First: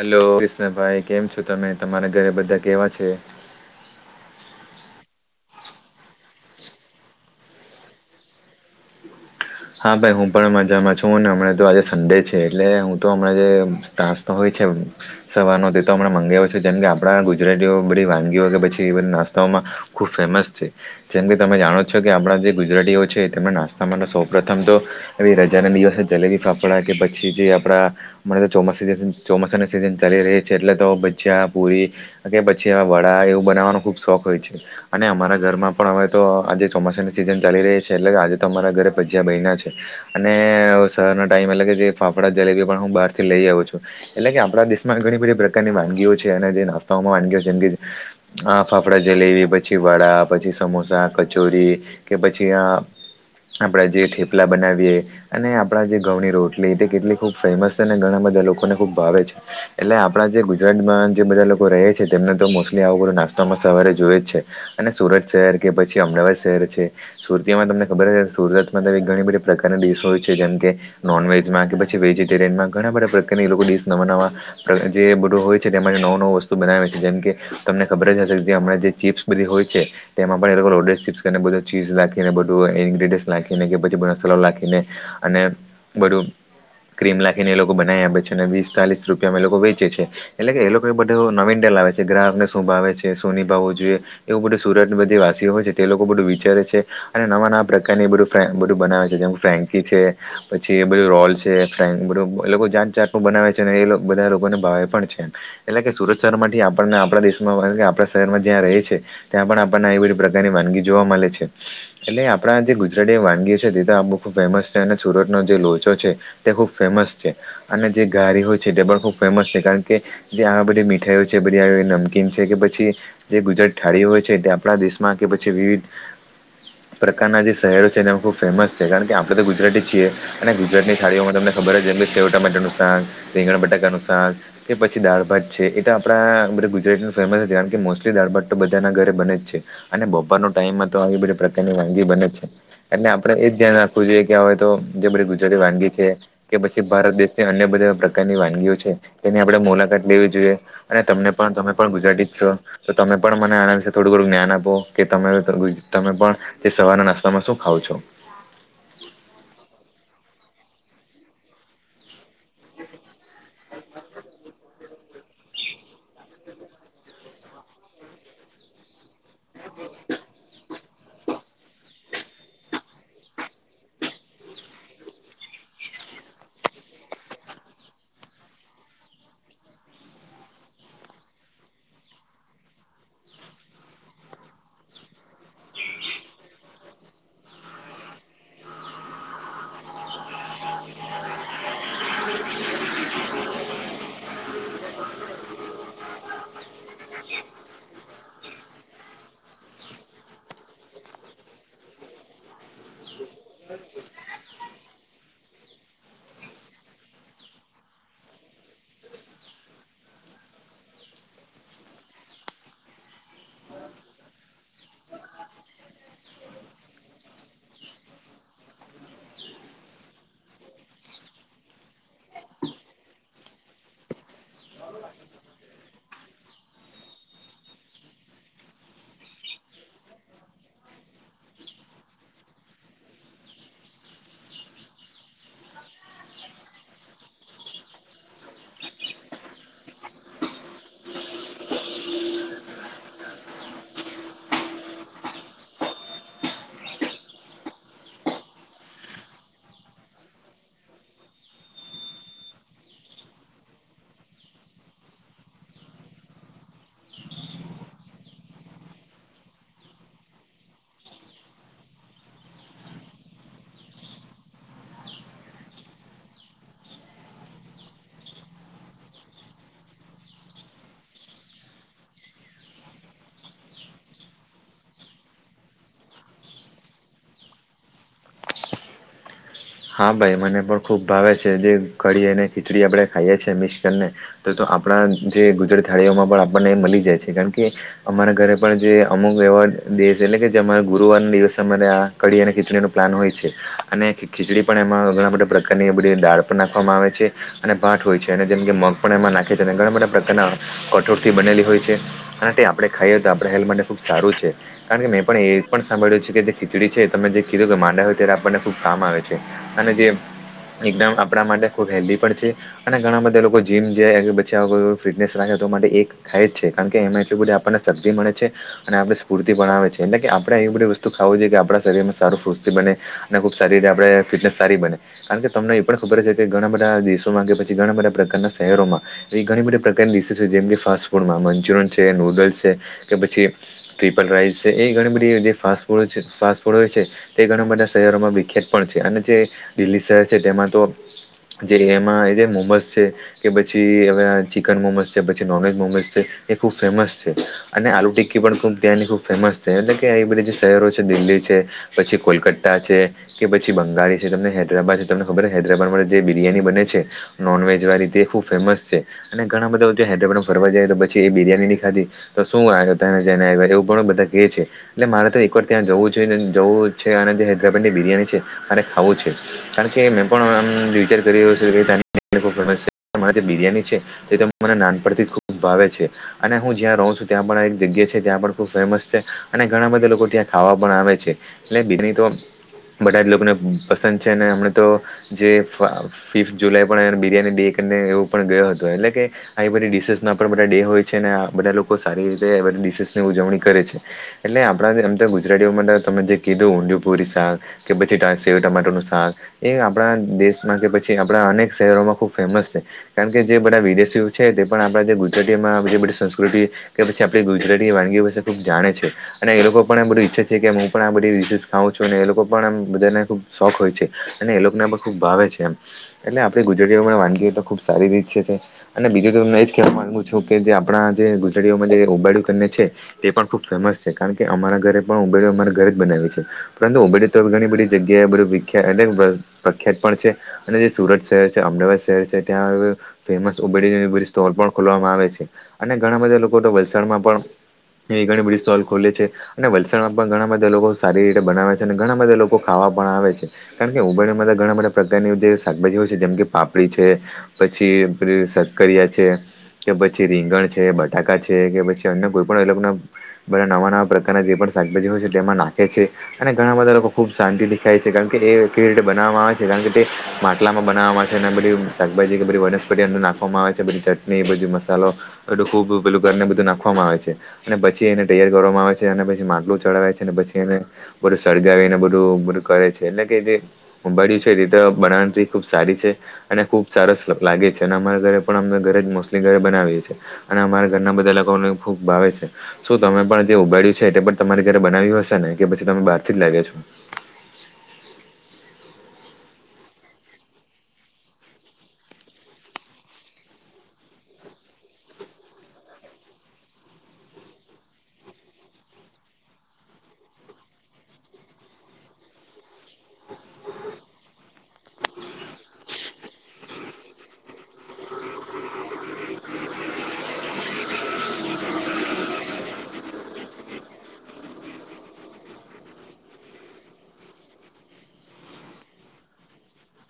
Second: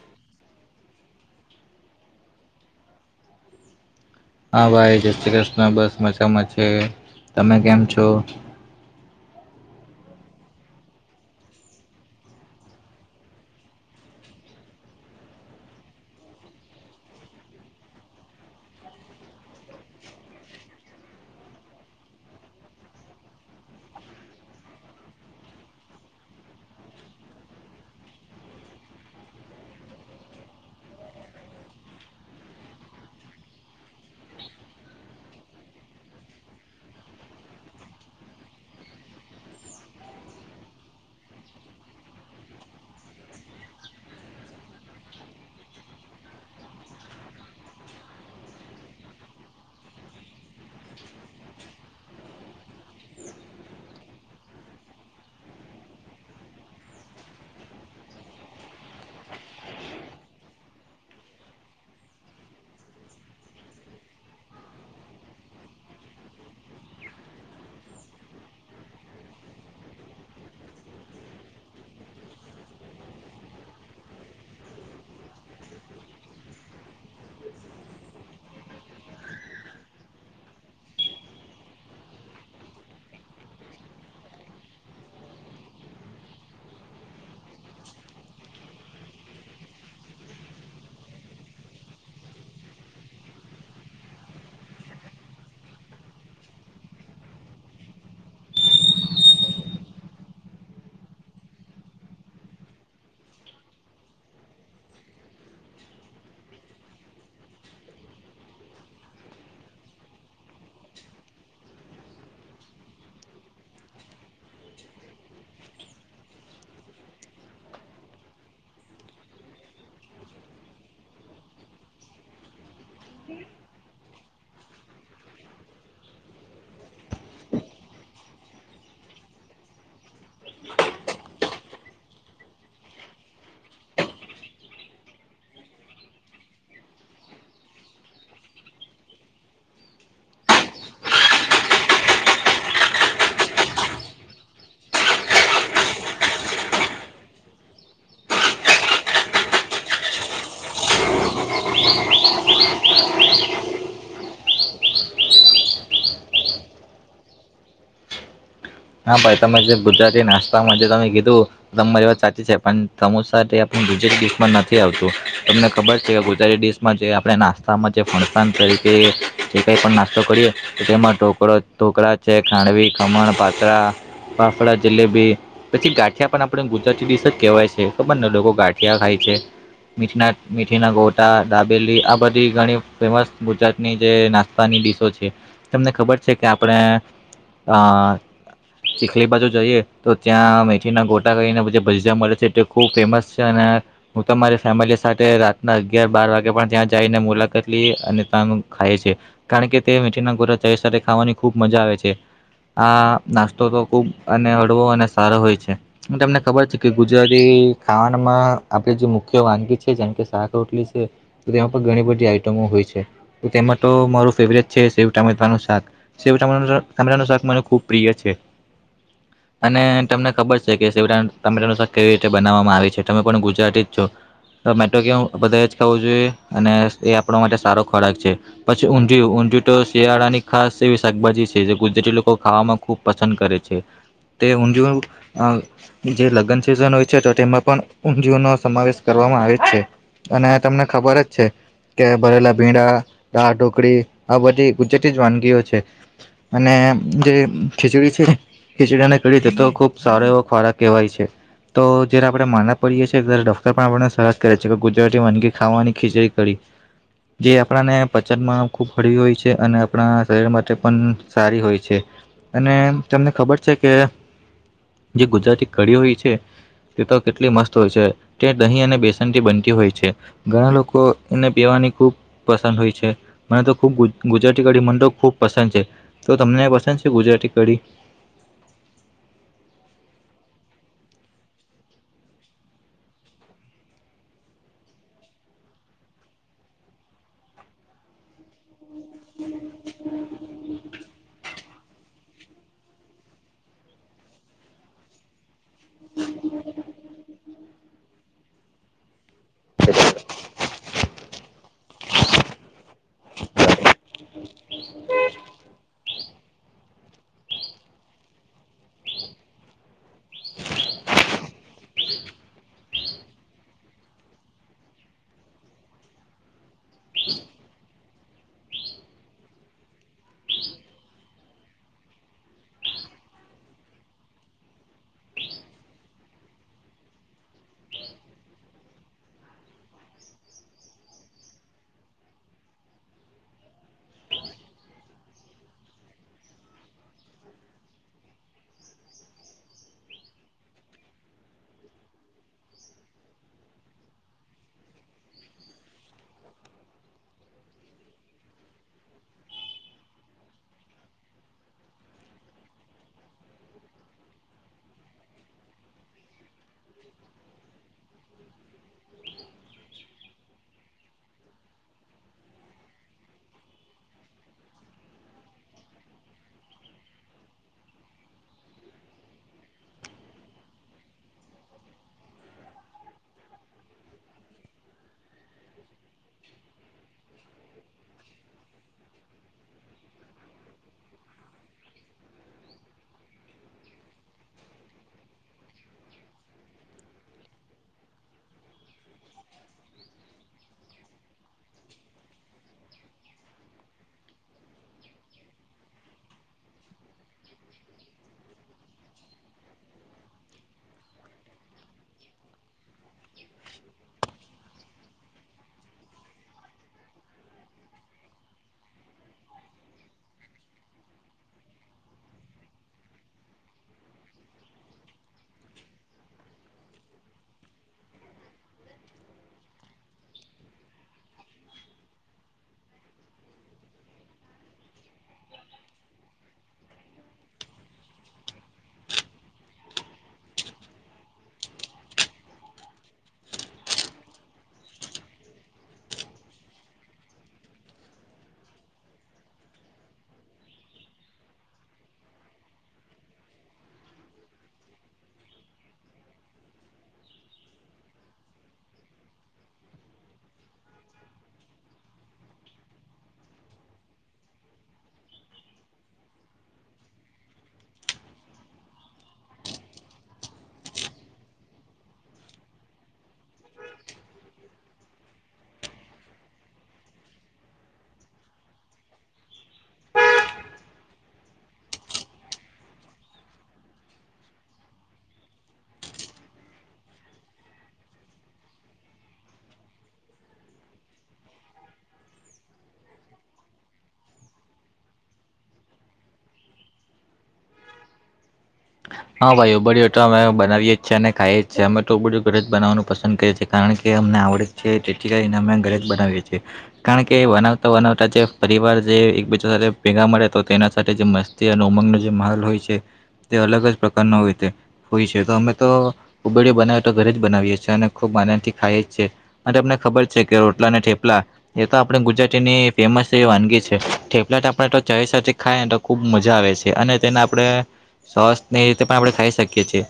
Hello Krishnabhai કેમ છો તમે તમારા ઘરે બધા કેવા છે. હા ભાઈ જય શ્રી કૃષ્ણ બસ મજામાં છે તમે કેમ છો? હા ભાઈ હું પણ મજામાં છું હમણાં તો આજે સંડે છે એટલે હું તો હમણાં જે તાસ તો હોય છે. સવારનો તે તો હમણા મંગાવ્યો છે જેમ કે આપણા ગુજરાતીઓ બધી વાનગીઓ કે પછી એ બધ નાસ્તાઓમાં ખૂબ ફેમસ છે જેમ કે તમે જાણો છો કે આપણા જે ગુજરાતીઓ છે તેમને નાસ્તા માટે સો પ્રથમ તો હવે રજાના દિવસને જલેબી ફાફડા કે પછી જે આપણા મને તો ચોમાસા સ ચોમાસાના સિઝન ચાલી રહી છે એટલે તો ભજીયા પુરી ભજીયા વડા એવું બનાવાનો ખુબ શોખ હોય છે. અને અમારા ઘરમાં પણ હવે તો આજે ચોમાસાની સિઝન ચાલી રહી છે એટલે આજે તો તમારા ઘરે ભજ્યા બનયા છે. અને શરનો ટાઈમ એટલે કે જે ફાફડા જલેબી પણ હું બહાર થી લઈ આવું છું. એટલે કે આપણા દેશમાં ઘણી બધી પ્રકારની વાનગીઓ છે અને જે નાસ્તાઓમાં વાનગીઓ છે જેમ કે આ ફાફડા જલેબી પછી વડા પછી સમોસા કચોરી કે પછી આ આપણે જે થેપલા બનાવીએ. અને આપણા જે ઘઉની રોટલી તે કેટલી ખૂબ ફેમસ છે ને ઘણા બધા લોકોને ખૂબ ભાવે છે. એટલે આપણા જે ગુજરાતમાં જે બધા લોકો રહે છે તેમને તો મોસ્ટલી આવું બશું નાસ્તામાં સવારે જોય જ છે. અને સુરત શહેર કે પછી અમદાવાદ શહેર છે સુરતીમાં તમને ખબર હશ સુરતમાં તોમે ઘણી બધી પ્રકારના ડીશ હોય છે જેમ કે નોનવેજમાં કે પછી વેજીિટેરયમાં ઘણા બધા પ્રકારની લોકો ડિસ નવા નવા જે બધું હોય છે તેમાં નવું નવું વસ્તુ બનાવે છે જેમ કે તમને ખબર જ હશે હમણાં જે ચીપ્સ બધી હોય છે તેમાં પણ એ લોકો રોડેડ ચીપ્સ અને બધું ચીઝ રાખીને બધું ઇન્ક્રીડિયસ લખીને કે પછી બધ સલાવ લાખીને અને બધું ક્રીમ લખીને એ લોકો બનાઈ આપે છે અને વીસ ચાલીસ રૂપિયામાં એ લોકો વેચે છે. એટલે કે એ લોકો એ બધ નવીન ડે લાવે છે ગ્રાહકને શું ભાવે છે શું નિ ભાવવું જોઈએ. એવું બધું સુરત બધી વાસીઓ હોય છે તે લોકો બધું વિચારે છે અને નવા નવા પ્ર કને બધું ફ્રે બનાવે છે જેમ ફ્રેન્કી છે પછી એ બધું રોલ છે ફ્રેન બધું લોકો જાત જાત બનાવે છે અને એ લોક બધા લોકોને ભાવે પણ છે એમ. એટલે કે સુરત શહેરમાંથી આપણને આપણા દેશમાં આપણા શહેરમાં જ્યાં રહે છે. ત્યાં પણ આપણને એવી બધી પ્રકારની વાનગી જોવા મળે છે એટલે આ પડા જે ગુજરાતી વાનગી છે તે તો આ બહુ ખૂબ ફેમસ છે અને સુરતનો જે લોચો છે. તે ખૂબ ફેમસ છે અને જે ગારી હોય છે તે પણ ખૂબ ફેમસ છે કારણ કે જે આવા બધી મીઠાઈઓ છે બધી આવી નમકીન છે કે પછી જે ગુજરાત થાળીઓ હોય છે તે આપણા દેશમાં કે પછી વિવિધ પ્રકારનાં જે શહેરો છે એમાં ખૂબ ફેમસ છે કારણ કે આપણે તો ગુજરાતી છીએ અને ગુજરાતીની થાળીઓમાં તમને ખબર જેમ સેવ ટામેટા નું શાક રીંગણ બટાકાનું શાક. કે પછી દાળ ભાત છે એટ આપણા બધા ગુજરાતી ફેમસ હતી કારણ કે મોસ્ટલી દાળ ભાત તો બધાના ઘરે બને જ છે. અને બપોરનો ટાઈમ હતો આવી બધી પ્રકારની વાનગીઓ બને છે. એટલે આપડે એજ ધ્યાન રાખવું જોઈએ કે હવે તો જે બધી ગુજરાતી વાનગી છે. કે પછી ભારત દેશની અન્ય બધા પ્રકારની વાનગીઓ છે તેની આપણે મુલાકાત લેવી જોઈએ. અને તમને પણ તમે પણ ગુજરાતી જ છો. તો તમે પણ મને આના વિશે થોડું ઘણું જ્ઞાન આપો કે તમે ગુજ તમે પણ તે સવારના નાસ્તામાં શું ખાવ છો? હા ભાઈ તમે જે ગુજરાતી નાસ્તામાં જે તમે કીધું તમારી વાત સાચી છે પણ સમોસા તે આપણી ગુજરાતી ડિશ માં નથી આવતું તમને ખબર છે કે ગુજરાતી ડીશ માં જે આપણે નાસ્તામાં જે ફણસાણ તરીકે જે કંઈ પણ નાસ્તો કરીએ. તેમાં ઢોકળ ઢોકળા છે ખાંડવી ખમણ પાતરા ફાફડા જલેબી પછી ગાંઠિયા પણ આપણે ગુજરાતી ડિશ જ કહેવાય છે ખબરને લોકો ગાંઠિયા ખાય છે. મીઠીના મેથી ના ગોટા દાબેલી આ બધી ઘણી ફેમસ ગુજરાતની જે નાસ્ ની ડીશો છે તમને ખબર છે કે આપણે આ ચીખલી બાજુ જઈએ તો ત્યાં મેથી ના ગોટા કરીને ભજીયા મળે છે તે ખુબ ફેમસ છે અને હું તમારી ફેમિલી સાથે રાતના અગિયાર બાર વાગે પણ ત્યાં જઈને મુલાકાત લીએ અને તાનું ખાય છે. કારણ કે તે મેથીના ગોટા ચા સાથે ખાવાની ખૂબ મજા આવે છે આ નાસ્તો તો ખુબ અને હડવો અને સારો હોય છે. તમને ખબર છે કે ગુજરાતી ખાવાનામાં આપે જે મુખ્ય વાનગી છે જેમ કે શાક રોટલી છે. તેમાં પણ ઘણી બધી આઈટમો હોય છે તેમાં તો મારું ફેવરેટ છે શેવ ટામેનું શાક સેવટામેટા ટામેટા નું શાક મને ખુબ પ્રિય છે. [inaudible] અને તમને ખબર છે સેવ ટામેટાનું શાક કેવી રીતે બનાવામાં આવે છે તમે પણ ગુજરાતી જ છો. તો મેતો કેવુ બધા એજ ખાવું જોઈએ અને એ આપણા માટે સારો ખોરાક છે. પછી ઊંધીયું ઊંધીયું તો શિયાળા ની ખાસ એવી શાકભાજી છે જે ગુજરાતી લોકો ખાવામાં ખૂબ પસંદ કરે છે તે ઊંધિયું અ જે લગન સિઝન હોય છે તો તેમાં પણ ઊંધિયુ નો સમાવેશ કરવામાં આવે છે. અને તમને ખબર જ છે. કે ભરેલા ભીડા ડાળ ઢોકળી આ બધી ગુજરતી જ વાનગીઓ છે. અને જે ખીચડી છે ખીચડીને કઢી તે તો ખુબ સારો એવો ખોરાક કહેવાય છે. તો જયારે આપણે માંદા પડીએ છીએ ડોક્ટર પણ આપને સસ કરે છે કે ગુજરાતી વાનગી ખાવાની ખીચડી કરી. જે આપણાને પચનમાં ખૂબ હળવી હોય છે અને આપણા શરીર માટે પણ સારી હોય છે. અને તમને ખબર છે કે જે ગુજરાતી કડી હોય છે તે તો કેટલી મસ્ત હોય છે તે દહીં અને બેસનથી બનતી હોય છે. ઘણા લોકો એને પીવાની ખુબ પસંદ હોય છે મને તો ખબ ગુજરાતી કઢી મનતો ખુબ પસંદ છે તો તમને પસંદ ગુજરાતી કડી હા ભાઈ મને પણ ખૂબ ભાવે છે જે કડી એને ખીચડી આપણે ખાઈએ છીએ મિક્સ કરીને. તો તો આપણા જે ગુજરાતી થાળીઓમાં પણ આપણને મળી જાય છે કારણ કે અમારા ઘરે પણ જે અમુક વ્યવહાર દ છે એટલે કે જે અમારા ગુરુવાર ના દિવસ અમારે આ કડી અને ખીચડીનું પ્લાન હોય છે અને ખીચડી પણ એમાં ઘણા બધા પ્રકારની બધી દાળ પણ નાખવામાં આવે છે અને ભાત હોય છે અને જેમ કે મગ પણ એમાં નાખે છે અને ઘણા બધા પ્રકારના કઠોર થી બનેલી હોય છે અને તે આપણે ખાઈએ તો આપણે હેલ્થ માટે ખુબ સારું છે. કારણ કે મેં પણ એ પણ સાંભળ્યું છે કે જે ખીચડી છે તમે જે કીધું કે માંદા હોય ત્યારે આપણને ખુબ કામ આવે છે છે અને જે એકદમ આપણા માટે ખૂબ હેલ્ધી પણ છે. અને ઘણા બધા લોકો જીમ જે બા ફિટનેસ રાખે તો માટે એક ખાય જ છે કારણ કે એમાં એટલું બધી આપણને શકટી મળે છે. અને આપણે સ્ફૂર્તિ બનાવે છે એટલે કે આપણે એ બધી વસ્તુ ખાવું જોઈએ આપણા શરીરમાં સારું સ્ફૂર્તિ બને અને ખુબ સારી રીતે આપડણે ફિટનેસ સારી બને. કારણ કે તમને એ પણ ખબર છે કે ઘણા બધા દેશોમાં કે પછી ઘણા બધા પ્રકારના શહેરોમાં એ ઘણી બધી પ્રકારની રિસી છે જેમ કે ફાસ્ટ ફૂડમાં મંચુરિયન છે નૂડલ્સ છે કે પછી ટ્રિપલ રાઈસ છે એ ઘણી બધી જે ફાસ્ટ ફૂડ છે ફાસ્ટ ફૂડ હોય છે તે ઘણા બધા શહેરોમાં વિખ્યાત પણ છે અને જે દિલ્હી શહેર છે તેમાં તો જે એમાં એ જે મોબસ છે કે પછી હવે ચિકન મોમસ છે પછી નોનવેજ મોમસ છે એ ખુબ ફેમસ છે. અને આલુ ટિક્કી પણ ખૂબ ત્યાંની ખુબ ફેમસ છે એટલે કે એ બધી જે શહેરો છે દિલ્હી છે પછી કોલકતા છે કે પછી બંગાળ છે તમને હૈદરાબાદ છે તમને ખબર હૈદરાબાદમાં જે બિરિયાની બને છે નોનવેજ વાળી તે ખૂબ ફેમસ છે અને ઘણા બધા હૈદરાબાદમાં ફરવા જાય તો પછી એ બિરિયાની ખાધી તો શું આવ્યો તને જઈને આવ એવું પણ બધા કે છે એટલે મારે તો એકવાર ત્યાં જવું જોઈને જવું છે અને જે હૈદરાબાદ ની બિરિયાની છે મારે ખાવું છે. કારણ કે મેં પણ આમ વિચાર કરી રહ્યો છું કે ત્યાં ની મારે જે બિરિયાની છે તે તો મને નાનપણથી ખુબ ભાવે છે. અને હું જ્યાં રહું છું ત્યાં પણ એક જગ્યા છે ત્યાં પણ ખૂબ ફેમસ છે અને ઘણા બધા લોકો ત્યાં ખાવા પણ આવે છે. એટ બીજની તો બધા જ લોકોને પસંદ છે હમણાં તો જે ફિફ્થ જુલાઈ પણ બિરિયાની ડે કરીને એવું પણ ગયો હતો એટલે કે આવી બધી ડીશસ ના પણ બધા ડે હોય છે અને બધા લોકો સારી રીતે બધી ડીસસ ની ઉજવણી કરે છે. એટલે આપણા એમ તો ગુજરાતીઓમાં તમે જે કીધું ઊંડુપુરી શાક કે પછી સેવ તમતરનું શાક એ આપણા દેશમાં કે પછી આપણા અનેક શહેરોમાં ખૂબ ફેમસ છે. કેમ કે જે બધા વિદેશીઓ છે તે પણ આપણા જે ગુજરાતીમાં જે બીજી બધી સંસ્કૃતિ કે પછી આપણી ગુજરાતીની વાનગીઓ વિસે ખુબ જાણે છે. અને એ લોકો પણ બધું ઈચ્છે છે કે હું પણ આ બધી ડિસીસ ખાઉ છું એ લોકો પણ એમ બધાને ખૂબ શોખ હોય છે અને એ લોકોને પણ ખૂબ ભાવે છે એમ એટલે આપણે ગુજરાતીઓમાં પણ વાનગીએ તો ખુબ સારી રીત છે. અને બીજું તો તમને એજ કેવા માંગુ છું કે જે આપણા જે ગુજરાડીઓમાં જે હોબાળુંને છે. તે પણ ખૂબ ફેમસ છે કારણ કે અમારા ઘરે પણ ઉબડી અમારે ઘરે જ બનાવી છે પરંતુ ઉબડી તો ઘણી બધી જગ્યાએ બધું વિખ્યા અલગ પ્રખ્યાત પણ છે. અને જે સુરત શહેર છે અમદાવાદ શહેર છે ત્યાં ફેમસ ઉબેડી સ્ટોલ પણ ખોલવામાં આવે છે અને ઘણા બધા લોકો તો વલસાડમાં પણ એ ઘણી બધી સ્ટોલ ખોલે છે અને વલસાડમાં પણ ઘણા બધા લોકો સારી રીતે બનાવે છે અને ઘણા બધા લોકો ખાવા પણ આવે છે. કારણ કે ઉમાં ઘણા બધા પ્રકારની જે શાકભાજી હોય છે જેમ કે પાપડી છે. પછી શકરિયા છે. કે પછી રીંગણ છે બટાકા છે કે પછી અન્ય કોઈ પણ એ ના. બધા નવા નવા પ્રકારના જે પણ શાકભાજી હોય છે તેમાં નાખે છે અને ઘણા બધા લોકો ખૂબ શાંતિ દેખાય છે કારણ કે એ કેવી રીતે બનાવવામાં આવે છે કારણ કે તે માટલામાં બનાવવામાં આવે છે અને બધી શાકભાજી કે બધી વનસ્પતિ અંદને નાખવામાં આવે છે બધી ચટણી બધી મસાલો એલું ખુબ પેલું ઘર ને બધું નાખવામાં આવે છે. અને પછી એને તૈયાર કરવામાં આવે છે અને પછી માટલું ચડાવે છે અને પછી એને બધું સળગાવીને બધું બધું કરે છે એટલે કે જે બળ્યું છે એ રીતે બણરી ખુબ સારી છે. અને ખુબ સારસ લાગે છે અને અમારા ઘરે પણ અમે ઘરે જ મોસ્ટલી ઘરે બનાવીએ છીએ. અને અમારા ઘરના બધા લોકોને ખૂબ ભાવે છે. શું તમે પણ જે ઉબાડય્યું છે એ પણ તમારી ઘરે બનાવ્યું હશે ને કે પછી તમે બહાર થી જ લાવ્યો છો. હા ભાઈ ઉ બ તો અમે બનાવીએ જીએ અને ખાઈએ જીએ અમે તો બું ઘરે જ બનાવવાનું પસંદ કરીએ છીએ. કારણ કે અમને આવડ છે તેટેચીકાને અમે ઘરે જ બનાવીએ છીએ કારણ કે વનવતા વનવતા જે પરિવાર જે એકબીજા સાથે ભેગા મળે તો તેના સાથે જ મસ્ત ત્યાં ઉમંગનો જે માલ હોય છે તે અલગ જ પ્રકારનો હોય છે. હોય છે તો અમે તો કબેડયો બનાવી તો ઘરે જ બનાવીએ છીએ અને ખુબ આનંદ થી ખાઈએ. અને તમને ખબર છે કે રોટલા અને ઠેપલા એ તો આપણે ગુજરાતીની ફેમસ જે વાનગી છે ેલેટ આપે તો ચ ખાય ને તો ખૂબ મજા આવે છે અને તેને આપણે શસ રીતે પણ આપણે ખાઈ શકીએ છીએ.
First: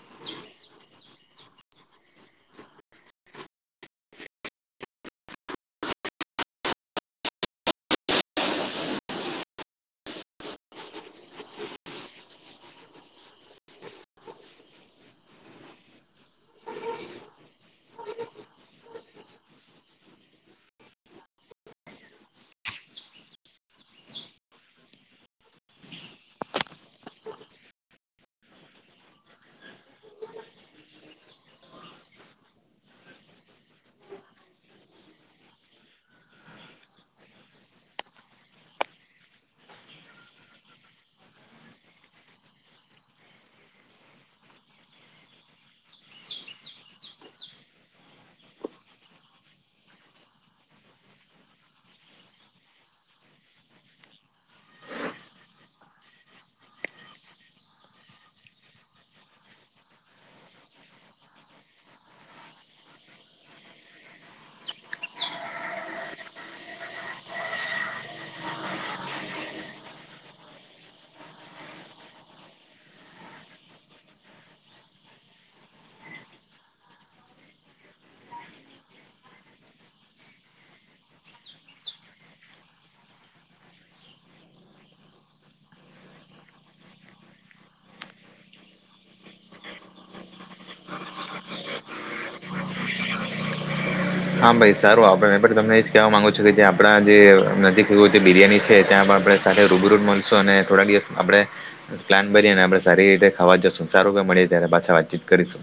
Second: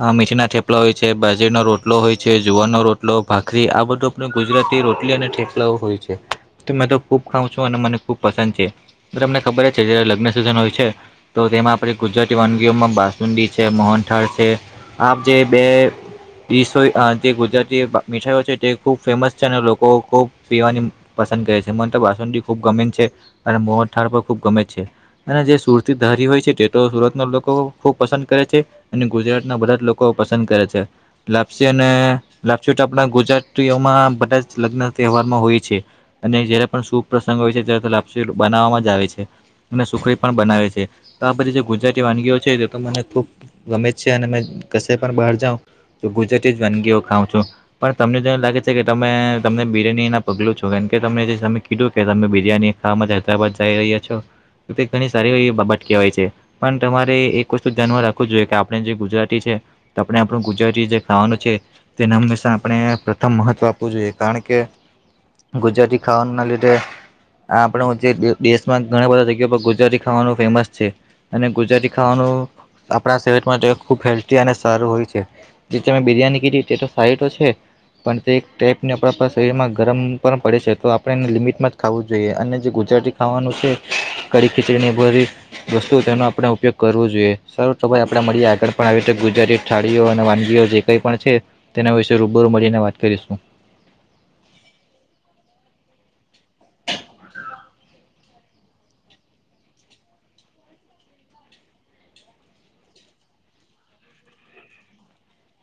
આ મીઠી ના થેપલા હોય છે બાજરીનોો રોટલો હોય છે જુવારનો રોટલો ભાખરી આ બધો. ગુજરાતી રોટલી અને ઠેકલાઓ હોય છે તો મેં તો ખુબ ખાવઉ છું અને મને ખુબ પસંદ છે. તમને ખબર જ છે જયારે લગ્ન સિઝન હોય છે તો તેમાં આપે ગુજરાતી વાનગીઓમાં બા હુંડી છે મોહનઠાર છે આપ જે બે. સો જે ગુજરાતી મીઠાઈઓ છે તે ખુબ ફેમસ છે અને લોકો ખુબ પીવાની. પસંદ કરે છે મ તો વાસ ખુબ ગમે છે અને મોળ પણ ખુબ ગમે છે. અને જે સુરતી ધારી હોય છે તે તો સુરતના લોકો. ખૂબ પસંદ કરે છે અને ગુજરાતના બધા જ લોકો પસંદ કરે છે. લાપસી અને લપસી તો આપણા ગુજરાતીઓમાં બધા જ લગ્ન તહેવારમાં હોય છે. અને જયારે પણ શુભ પ્રસંગ હોય છે ત્યારે લ બનાવવામાં જ આવે છે. અને સુખડી પણ બનાવે છે તો આ બધી જે ગુજરાતી વાનગીઓ છે. તો મને ખુબ ગમે છે અને ક પણ બહાર જાઉાવ તો ગુજરાતી જ વાનગીઓ ખાઉં છું. પણ તમને જો લાગે છે કે તમે તમને બિરની ના પગલું છો કેમ કે તમને જે ત કીધું કે તમે બિરયાની ખાવામાં હૈદરાબાદ જઈ રહ્યા છો તે ઘણી સારી એવી બાબત કહેવાય છે પણ તમારે એક ધ્યાનમાં રાખવું જોઈએ કે આપણે જે ગુજરાતી છે તો આપણે આપણું ગુજરાતી જે ખાવાનું છે તેના હંમેશા આપણે પ્રથમ મહત્વ આપવું જોઈએ કારણ કે ગુજરાતી ખાવાના ન લીઘે આ આપણો જે દેશમાં ઘણા બધા જગ્યા પર ગુજરાતી ખાવાનું ફેમસ છે. અને ગુજરાતી ખાવાનું આપણા શરીર માટે ખૂબ હેલ્ધી અને સારું હોય છે. જે તમે બિરિયાની કીધી તે તો સાઈ તો છે. પણ તે એક ટાઈપને આપણા પા શરીરમાં ગરમ પણ પડે છે તો આપણે એને લિમિટમાં જ ખાવું જોઈએ અને જે ગુજરાતી ખાવાનું છે કડી ખીચડી ને ભરી વસ્તુ તેનો આપણે ઉપયોગ કરવો જોઈએ. સારું તો ભાઈ આપે મળીએ આગળ પણ આવી રીતે ગુજરાતી થાળીઓ અને વાન જે કઈ પણ છે તેના વિશેે રૂબરૂ મળીને વાત કરીશું. [inaudible] હા ભાઈ સારું આપડે તમને એજ કેહેવા માંગુ છું કે જે આપડા જે નજીક એવું જે બિરિયાની છે ત્યાં આપડે સાથે રૂબીરૂ મળશુ અને થોડાક દિવસ આપડે. પ્લાન બનીને આપડે સારી રીતે ખાવા જશું સારું કે મળીએ ત્યારે પાછા વાતચીત કરીશું.